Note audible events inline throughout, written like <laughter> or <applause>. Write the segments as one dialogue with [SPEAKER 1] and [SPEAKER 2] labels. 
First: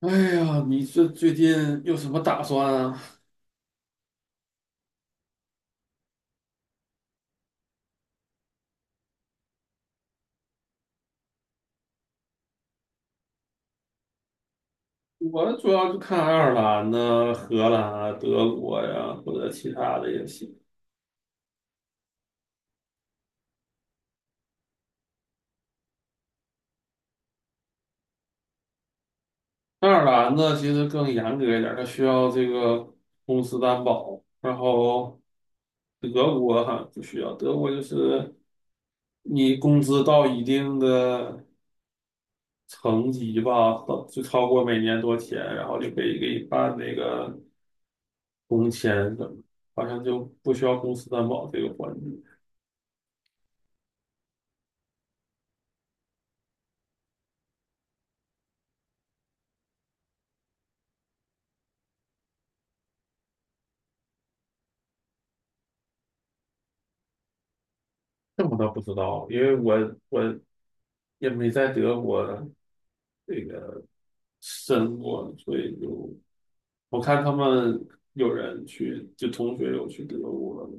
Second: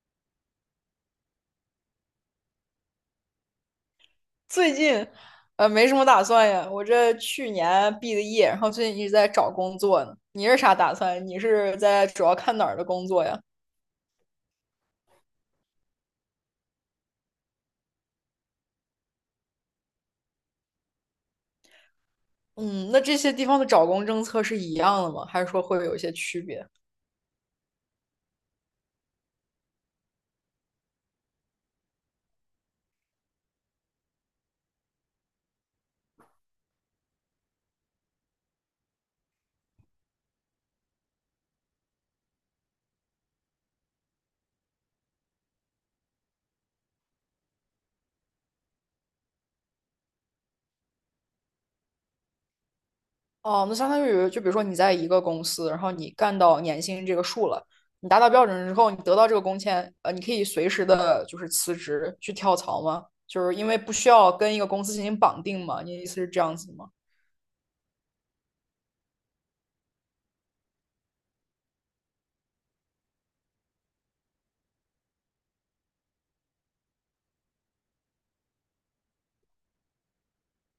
[SPEAKER 1] 哎呀，你这最近有什么打算啊？
[SPEAKER 2] 最近没什么打算呀，我这去年毕的业，然后最近一直在找工作呢。你是啥打算？你是在主要看哪儿的工作呀？
[SPEAKER 1] 我主要就看爱尔兰呢、荷兰啊、德国呀，或者其他的也行。
[SPEAKER 2] 嗯，那这些地方的找工政策是一样的吗？还是说会有一些区别？
[SPEAKER 1] 爱尔兰呢，其实更严格一点儿，它需要这个公司担保。然后德国哈不需要，德国就是你工资到一定的层级吧，到就超过每年多钱，然后就可以给你办那个工签什么，好像就不需要公司担保这个环节。
[SPEAKER 2] 哦，那相当于就比如说你在一个公司，然后你干到年薪这个数了，你达到标准之后，你得到这个工签，你可以随时的就是辞职去跳槽吗？就是因为不需要跟一个公司进行绑定嘛？你的意思是这样子吗？
[SPEAKER 1] 这我倒不知道，因为我也没在德国这个申过，所以就我看他们有人去，就同学有去德国。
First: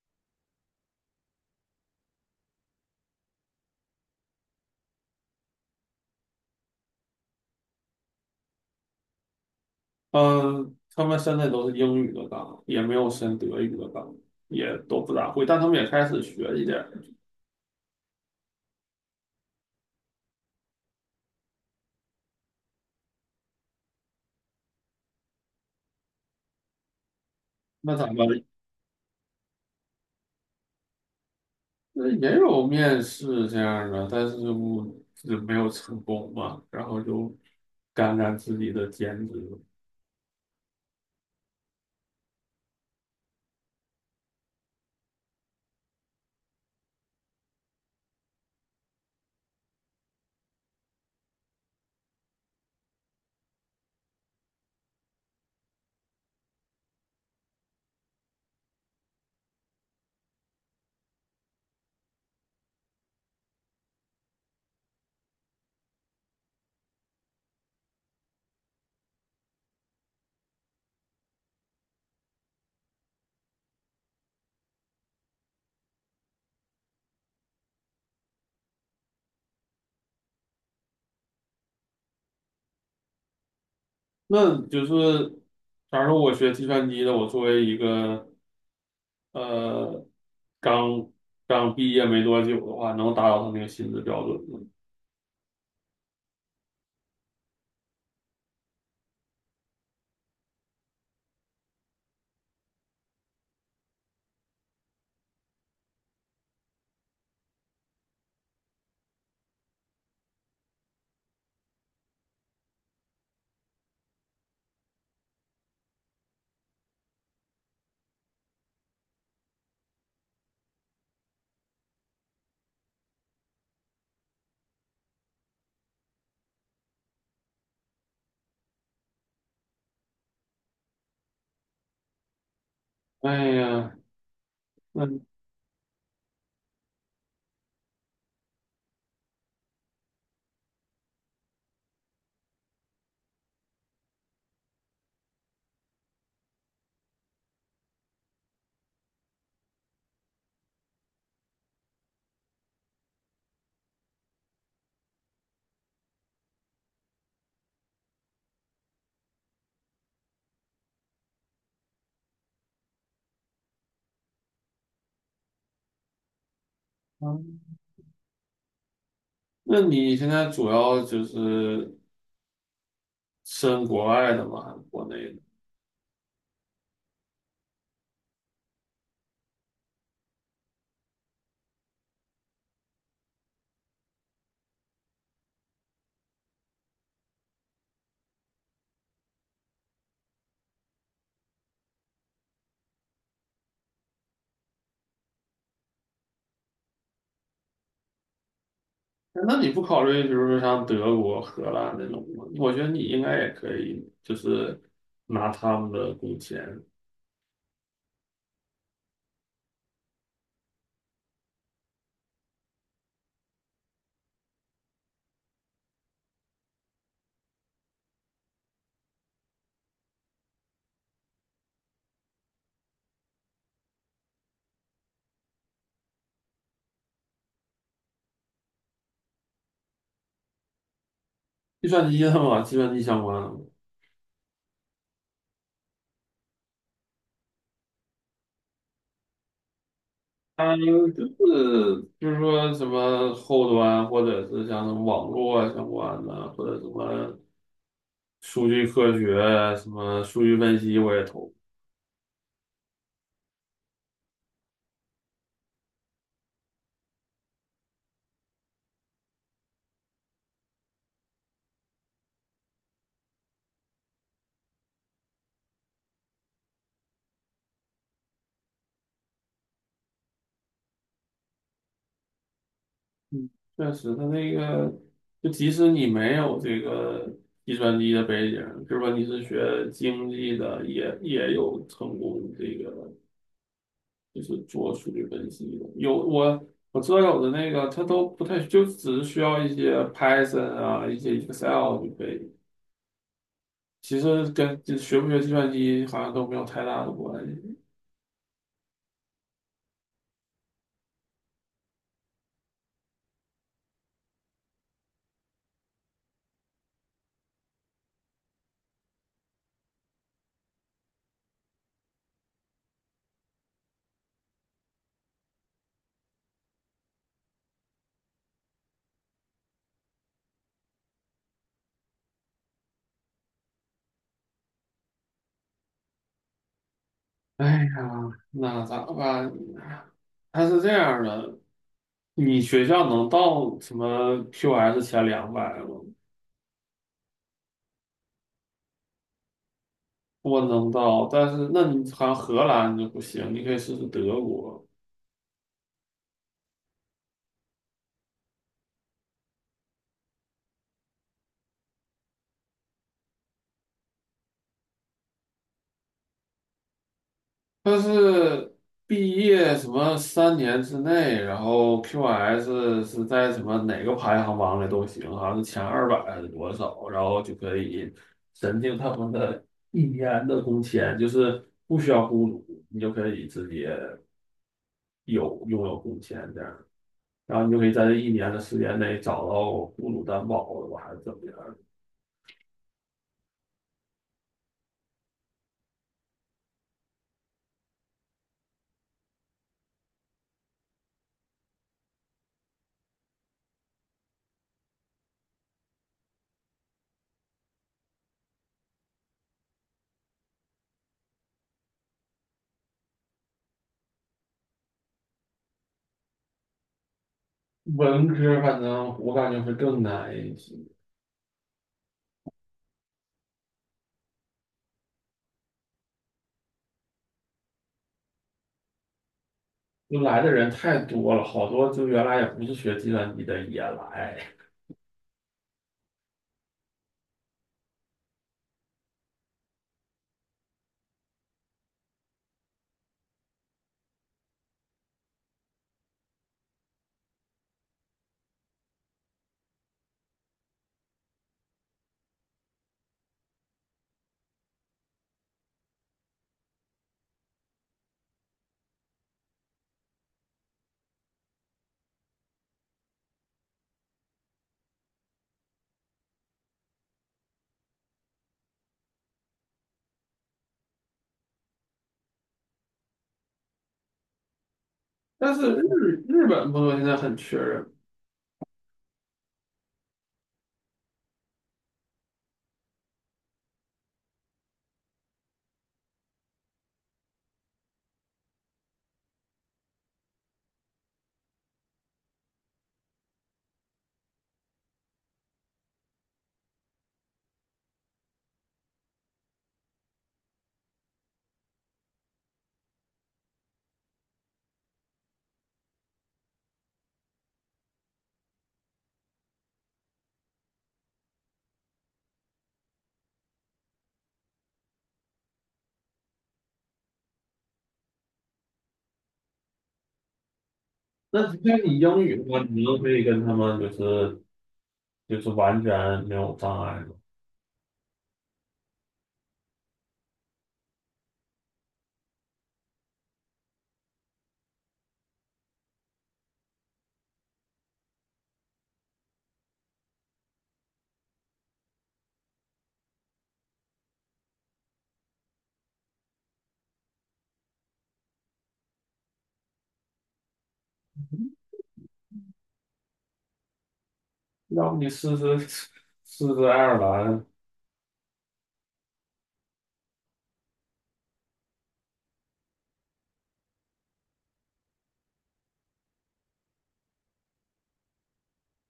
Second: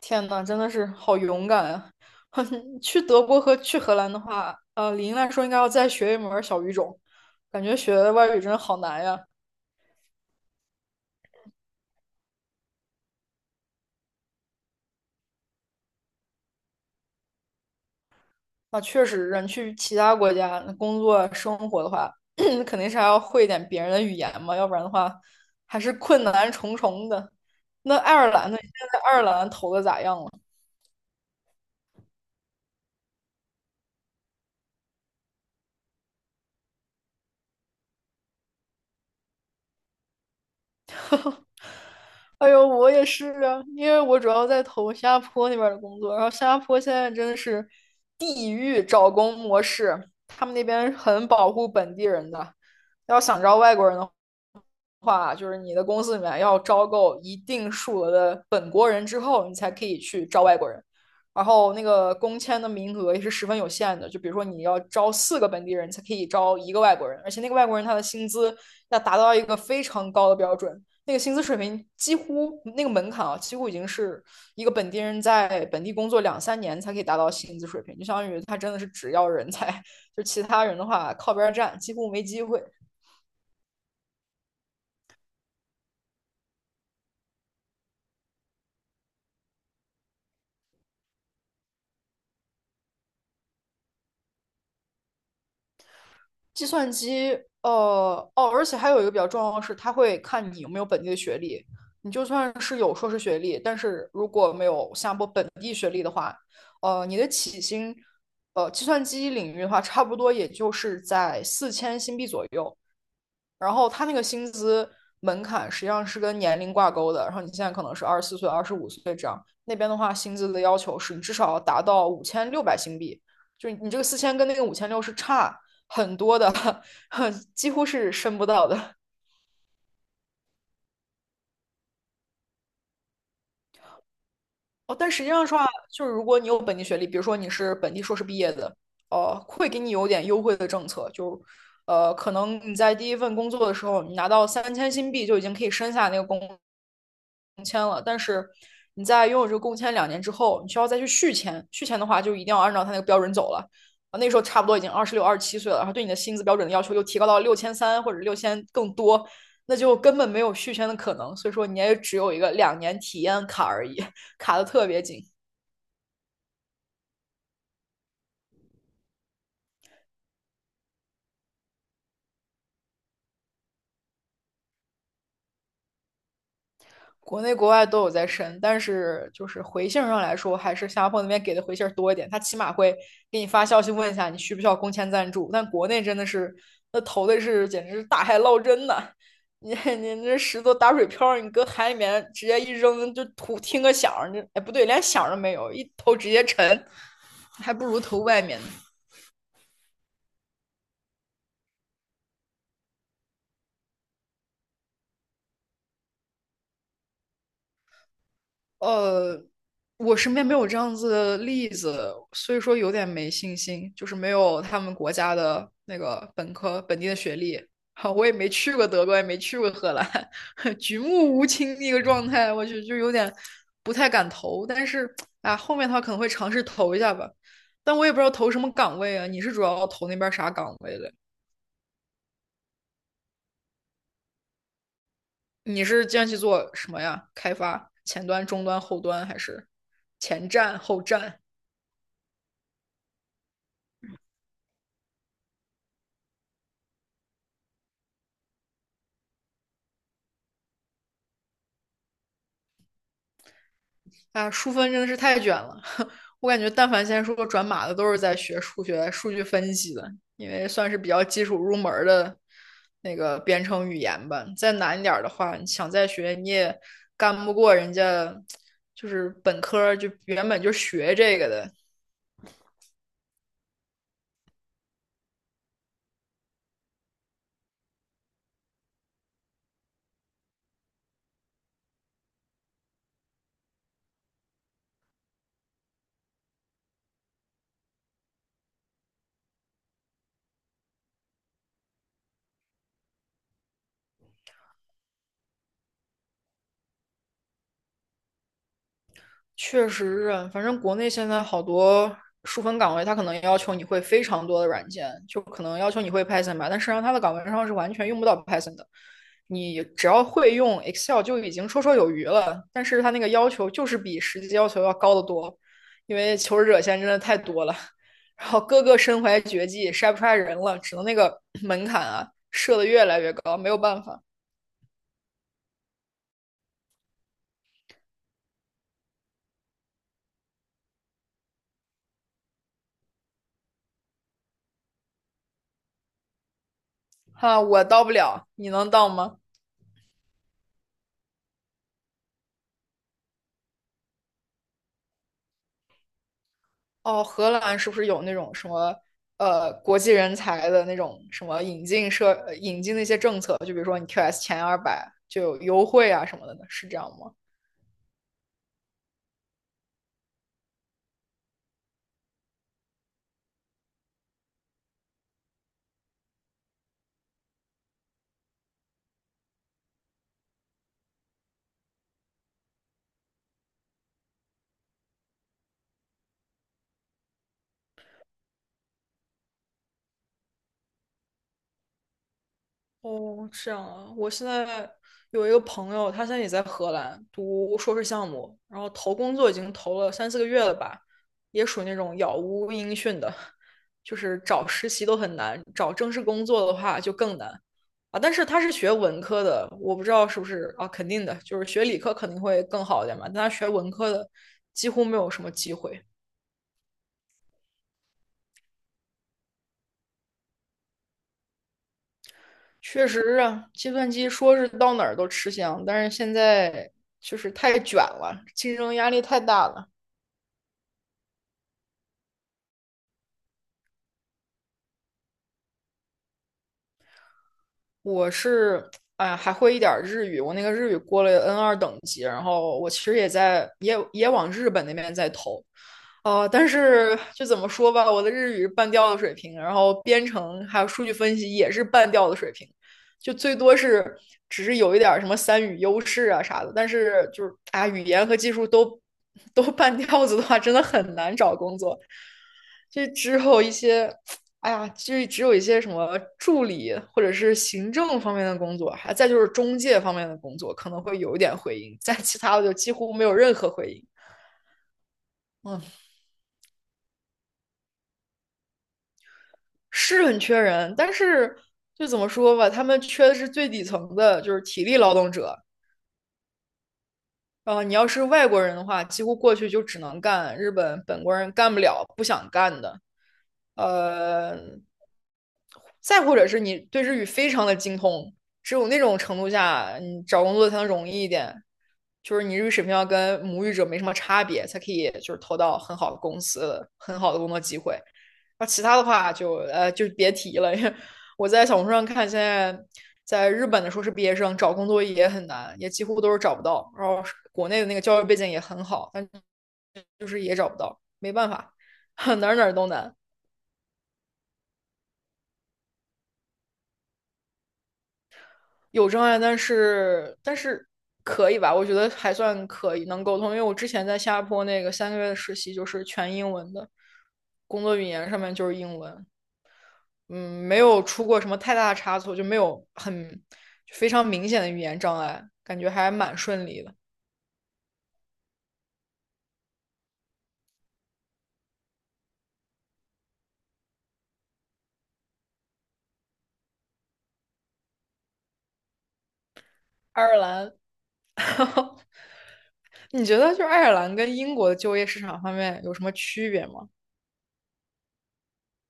[SPEAKER 2] 天呐，真的是好勇敢啊！<laughs> 去德国和去荷兰的话，理应来说应该要再学一门儿小语种，感觉学外语真的好难呀。
[SPEAKER 1] 嗯，他们现在都是英语的岗，也没有申德语的岗，也都不咋会，但他们也开始学一点儿。
[SPEAKER 2] 啊，确实，人去其他国家工作生活的话，<clears throat> 肯定是还要会一点别人的语言嘛，要不然的话还是困难重重的。
[SPEAKER 1] 那
[SPEAKER 2] 那
[SPEAKER 1] 咱
[SPEAKER 2] 爱尔
[SPEAKER 1] 们
[SPEAKER 2] 兰呢？你现在在爱尔兰投的咋样了？
[SPEAKER 1] 那也有面试这样的，但是我就没有成功嘛，然后就干干自己的兼职。
[SPEAKER 2] 哎呦，我也是啊，因为我主要在投新加坡那边的工作，然后新加坡现在真的是地狱找工模式，他们那边很保护本地人的，要想招外国人的话，就是你的公司里面要招够一定数额的本国人之后，你才可以去招外国人。然后那个工签的名额也是十分有限的，就比如说你要招四个本地人才可以招一个外国人，而且那个外国人他的薪资要达到一个非常高的标准，那个薪资水平几乎那个门槛啊，几乎已经是一个本地人在本地工作两三年才可以达到薪资水平，就相当于他真的是只要人才，就其他人的话靠边站，几乎没机会。
[SPEAKER 1] 那就是，假如说我学计算机的，我作为一个呃刚刚毕业没多久的话，能达到他那个薪资标准吗？
[SPEAKER 2] 计算机，哦，而且还有一个比较重要的是，它会看你有没有本地的学历。你就算是有硕士学历，但是如果没有新加坡本地，你的起薪，计算机领域的话，差不多也就是在4000新币左右。然后他那个薪资门槛实际上是跟年龄挂钩的，然后你现在可能是24岁、25岁这样，那边的话薪资的要求是你至少要达到5600新币，就是你这个四千跟那个五千六是差很多的，<laughs> 几乎是升不到的。
[SPEAKER 1] 哎呀，
[SPEAKER 2] 哦，
[SPEAKER 1] 那
[SPEAKER 2] 但实际上说啊，就是如果你有本地学历，比如说你是本地硕士毕业的，会给你有点优惠的政策，就可能你在第一份工作的时候，你拿到3000新币就已经可以申下那个工签了，但是你在拥有这个工签两年之后，你需要再去续签，续签的话就一定要按照他那个标准走了。啊，那时候差不多已经26、27岁了，然后对你的薪资标准的要求又提高到6300或者六千更多，那就根本没有续签的可能，所以说你也只有一个2年体验卡而已。卡的特别紧。
[SPEAKER 1] 嗯那你现在主要就是申国外的吗？还是国内的？
[SPEAKER 2] 国内国外都有在申，但是就是回信上来说，还是新加坡那边给的回信多一点，他起码会给你发消息问一下你需不需要工签赞助。但国内真的是那投的是简直是大海捞针呐、啊你 <laughs> 你这石头打水漂，你搁海里面直接一扔就图听个响哎不对，连响都没有，一投直接沉，还不如投外面呢。
[SPEAKER 1] 哎那你不考虑，比如说像德国、荷兰那种吗？我觉得你应该也可以，就是拿他们的工钱。
[SPEAKER 2] 呃，我身边没有这样子的例子，所以说有点没信心，就是没有他们国家的那个本科本地的学历。<laughs> 哈，我也没去过德国，也没去过荷兰，<laughs> 举目无亲那个状态，我就有点不太敢投。但是啊，后面他可能会尝试投一下吧，但我也不知道投什么岗位啊。你是主要投那边啥岗位的？
[SPEAKER 1] 计算机的嘛，计算机相关的。
[SPEAKER 2] 你是这去做什么呀？开发前端、中端、后端，还是前
[SPEAKER 1] 它
[SPEAKER 2] 站、后
[SPEAKER 1] 有就
[SPEAKER 2] 站？
[SPEAKER 1] 是就是说什么后端，或者是像什么网络啊相关的，或者什么数据科学啊、什么数据分析，我也投。
[SPEAKER 2] 啊，数分真的是太卷了。<laughs> 我感觉，但凡现在说转码的，都是在学数学、数据分析的，因为算是比较基础入门的那个编程语言吧。再难一点的话，你想再学，你也干不过人家，就是本科就原本就学这个的，
[SPEAKER 1] 嗯，确实，它那个就即使你没有这个计算机的背景，是说你是学经济的，也有成功这个就是做数据分析的。有我知道有的那个他都不太，就只是需要一些 Python 啊，一些 Excel 就可以。其实跟这学不学计算机好像都没有太大的关系。
[SPEAKER 2] 确实是，反正国内现在好多数分岗位，他可能要求你会非常多的软件，就可能要求你会 Python 吧，但实际上他的岗位上是完全用不到 Python 的。你只要会用 Excel 就已经绰绰有余了，但是他那个要求就是比实际要求要高得多，因为求职者现在真的太多了，然后个个身怀绝技，筛不出来人了，只能那个门槛啊设的越来越高，没有办法
[SPEAKER 1] 哎呀，那咋办？它是这样的，你学校能到什么 QS 前200吗？
[SPEAKER 2] 哈，我到不了，你能到吗？
[SPEAKER 1] 我能到，但是那你好像荷兰就不行，你可以试试德国。
[SPEAKER 2] 哦，荷兰是不是有那种什么国际人才的那种什么引进那些政策？就比如说你 QS 前200就有优惠啊什么的呢？是这样吗？
[SPEAKER 1] 它是毕业什么3年之内，然后 QS 是在什么哪个排行榜里都行，好像是前200还是多少，然后就可以申请他们的 <laughs> 一年的工签，就是不需要雇主，你就可以直接有拥有工签这样，然后你就可以在这一年的时间内找到雇主担保了吧，还是怎么样？
[SPEAKER 2] 哦，这样啊！我现在有一个朋友，他现在也在荷兰读硕士项目，然后投工作已经投了3、4个月了吧，也属于那种杳无音讯的，就是找实习都很难，找正式工作的话就更难啊。但是他是学文科的，我不知道是不是啊，肯定的，就是学理科肯定会更好一点嘛，但他学文科的几乎没有什么机会。
[SPEAKER 1] 文科反正我感觉会更难一些。
[SPEAKER 2] 确实啊，计算机说是到哪儿都吃香，但是现在就是太卷了，竞争压力太大了。
[SPEAKER 1] 就来的人太多了，好多就原来也不是学计算机的也来。
[SPEAKER 2] 我是，哎呀，还会一点儿日语，我那个日语过了 N2等级，然后我其实也在也往日本那边在投，但是就怎么说吧，我的日语是半吊子水平，然后编程还有数据分析也是半吊子水平，就最多是只是有一点儿什么三语优势啊啥的，但是就是啊，语言和技术都半吊子的话，真的很难找工作。这之后一些哎呀，就是只有一些什么助理或者是行政方面的工作，还再就是中介方面的工作可能会有一点回音，在其他的就几乎没有任何回音。
[SPEAKER 1] 但是
[SPEAKER 2] 嗯，
[SPEAKER 1] 日本朋友现在很缺人。
[SPEAKER 2] 是很缺人，但是就怎么说吧，他们缺的是最底层的，就是体力劳动者，你要是外国人的话，几乎过去就只能干日本本国人干不了、不想干的。呃，再或者是你对日语非常的精通，只有那种程度下，你找工作才能容易一点。就是你日语水平要跟母语者没什么差别，才可以就是投到很好的公司、很好的工作机会。那其他的话就别提了，我在小红书上看，现在在日本的硕士毕业生找工作也很难，也几乎都是找不到。然后国内的那个教育背景也很好，但就是也找不到，没
[SPEAKER 1] 那
[SPEAKER 2] 办法，
[SPEAKER 1] 那你英语
[SPEAKER 2] <laughs>
[SPEAKER 1] 的
[SPEAKER 2] 哪儿
[SPEAKER 1] 话，
[SPEAKER 2] 哪儿
[SPEAKER 1] 你
[SPEAKER 2] 都
[SPEAKER 1] 就可
[SPEAKER 2] 难，
[SPEAKER 1] 以跟他们就是就是完全没有障碍嘛。
[SPEAKER 2] 有障碍，但是可以吧？我觉得还算可以，能沟通。因为我之前在新加坡那个3个月的实习就是全英文的，工作语言上面就是英文，嗯，没有出过什么太大的差错，就没有很非常明显的语言障碍，感觉还蛮顺利的。
[SPEAKER 1] 要不你试试爱尔兰。
[SPEAKER 2] 爱尔兰。<laughs> 你觉得就是爱尔兰跟英国的就业市场方面有什么区别吗？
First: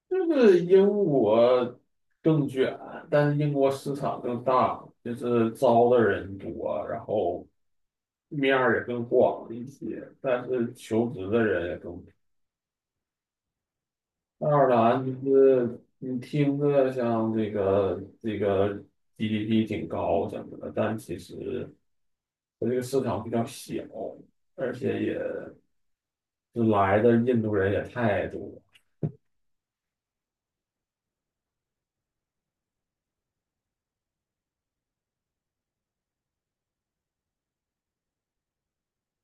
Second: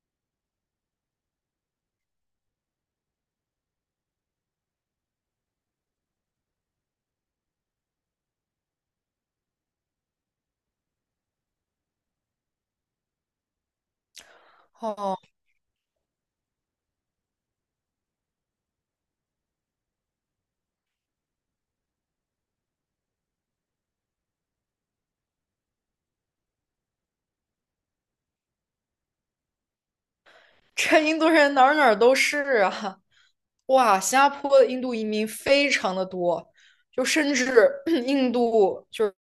[SPEAKER 1] 就是英国更卷，但是英国市场更大，就是招的人多，然后面儿也更广一些，但是求职的人也更。爱尔兰就
[SPEAKER 2] 哦，
[SPEAKER 1] 是你听着像这个 GDP 挺高什么的，但其实它这个市场比较小，而且也就来的印度人也太多了。
[SPEAKER 2] <laughs> 这印度人哪儿哪儿都是啊！哇，新加坡的印度移民非常的多，就甚至 <clears throat> 印度就是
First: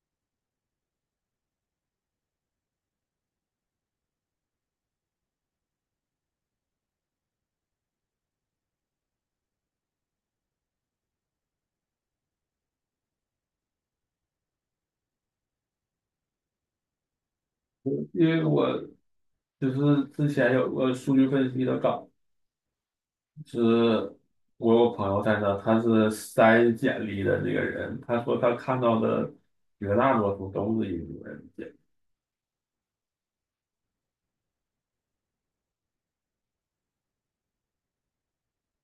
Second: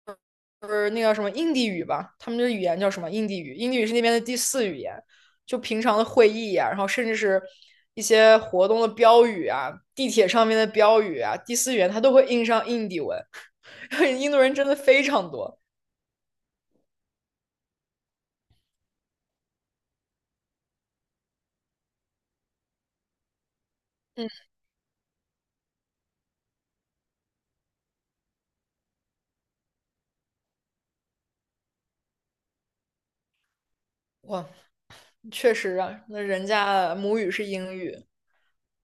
[SPEAKER 2] 就是那个什么印地语吧，他们的语言叫什么印地语？印地语是那边的第四语言。就平常的会议呀、然后甚至是一些活动的标语啊，地铁上面的标语啊，第四语言它都会印上印地文，<laughs> 印度人真的非常多。
[SPEAKER 1] 因为我就是之前有个数据分析的岗，是我有朋友在那，他是筛简历的这个人，他说他看到的绝大多数都是印度人简历。
[SPEAKER 2] 哇，确实啊，那人家母语是英语，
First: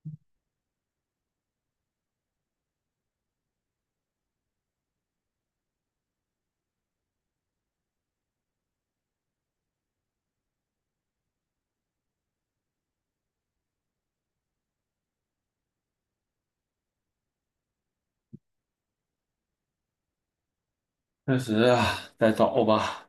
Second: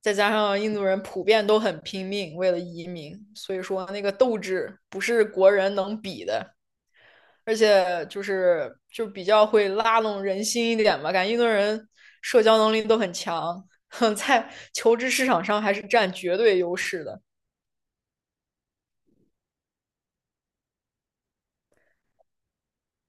[SPEAKER 2] 再加上印度人普遍都很拼命，为了移民，所以说那个斗志不是国人能比的，而且就是就比较会拉拢人心一点吧，感觉印度人社交能力都很强，<laughs> 在求职市场上还是占绝对优势的。
[SPEAKER 1] 确实啊，再找吧。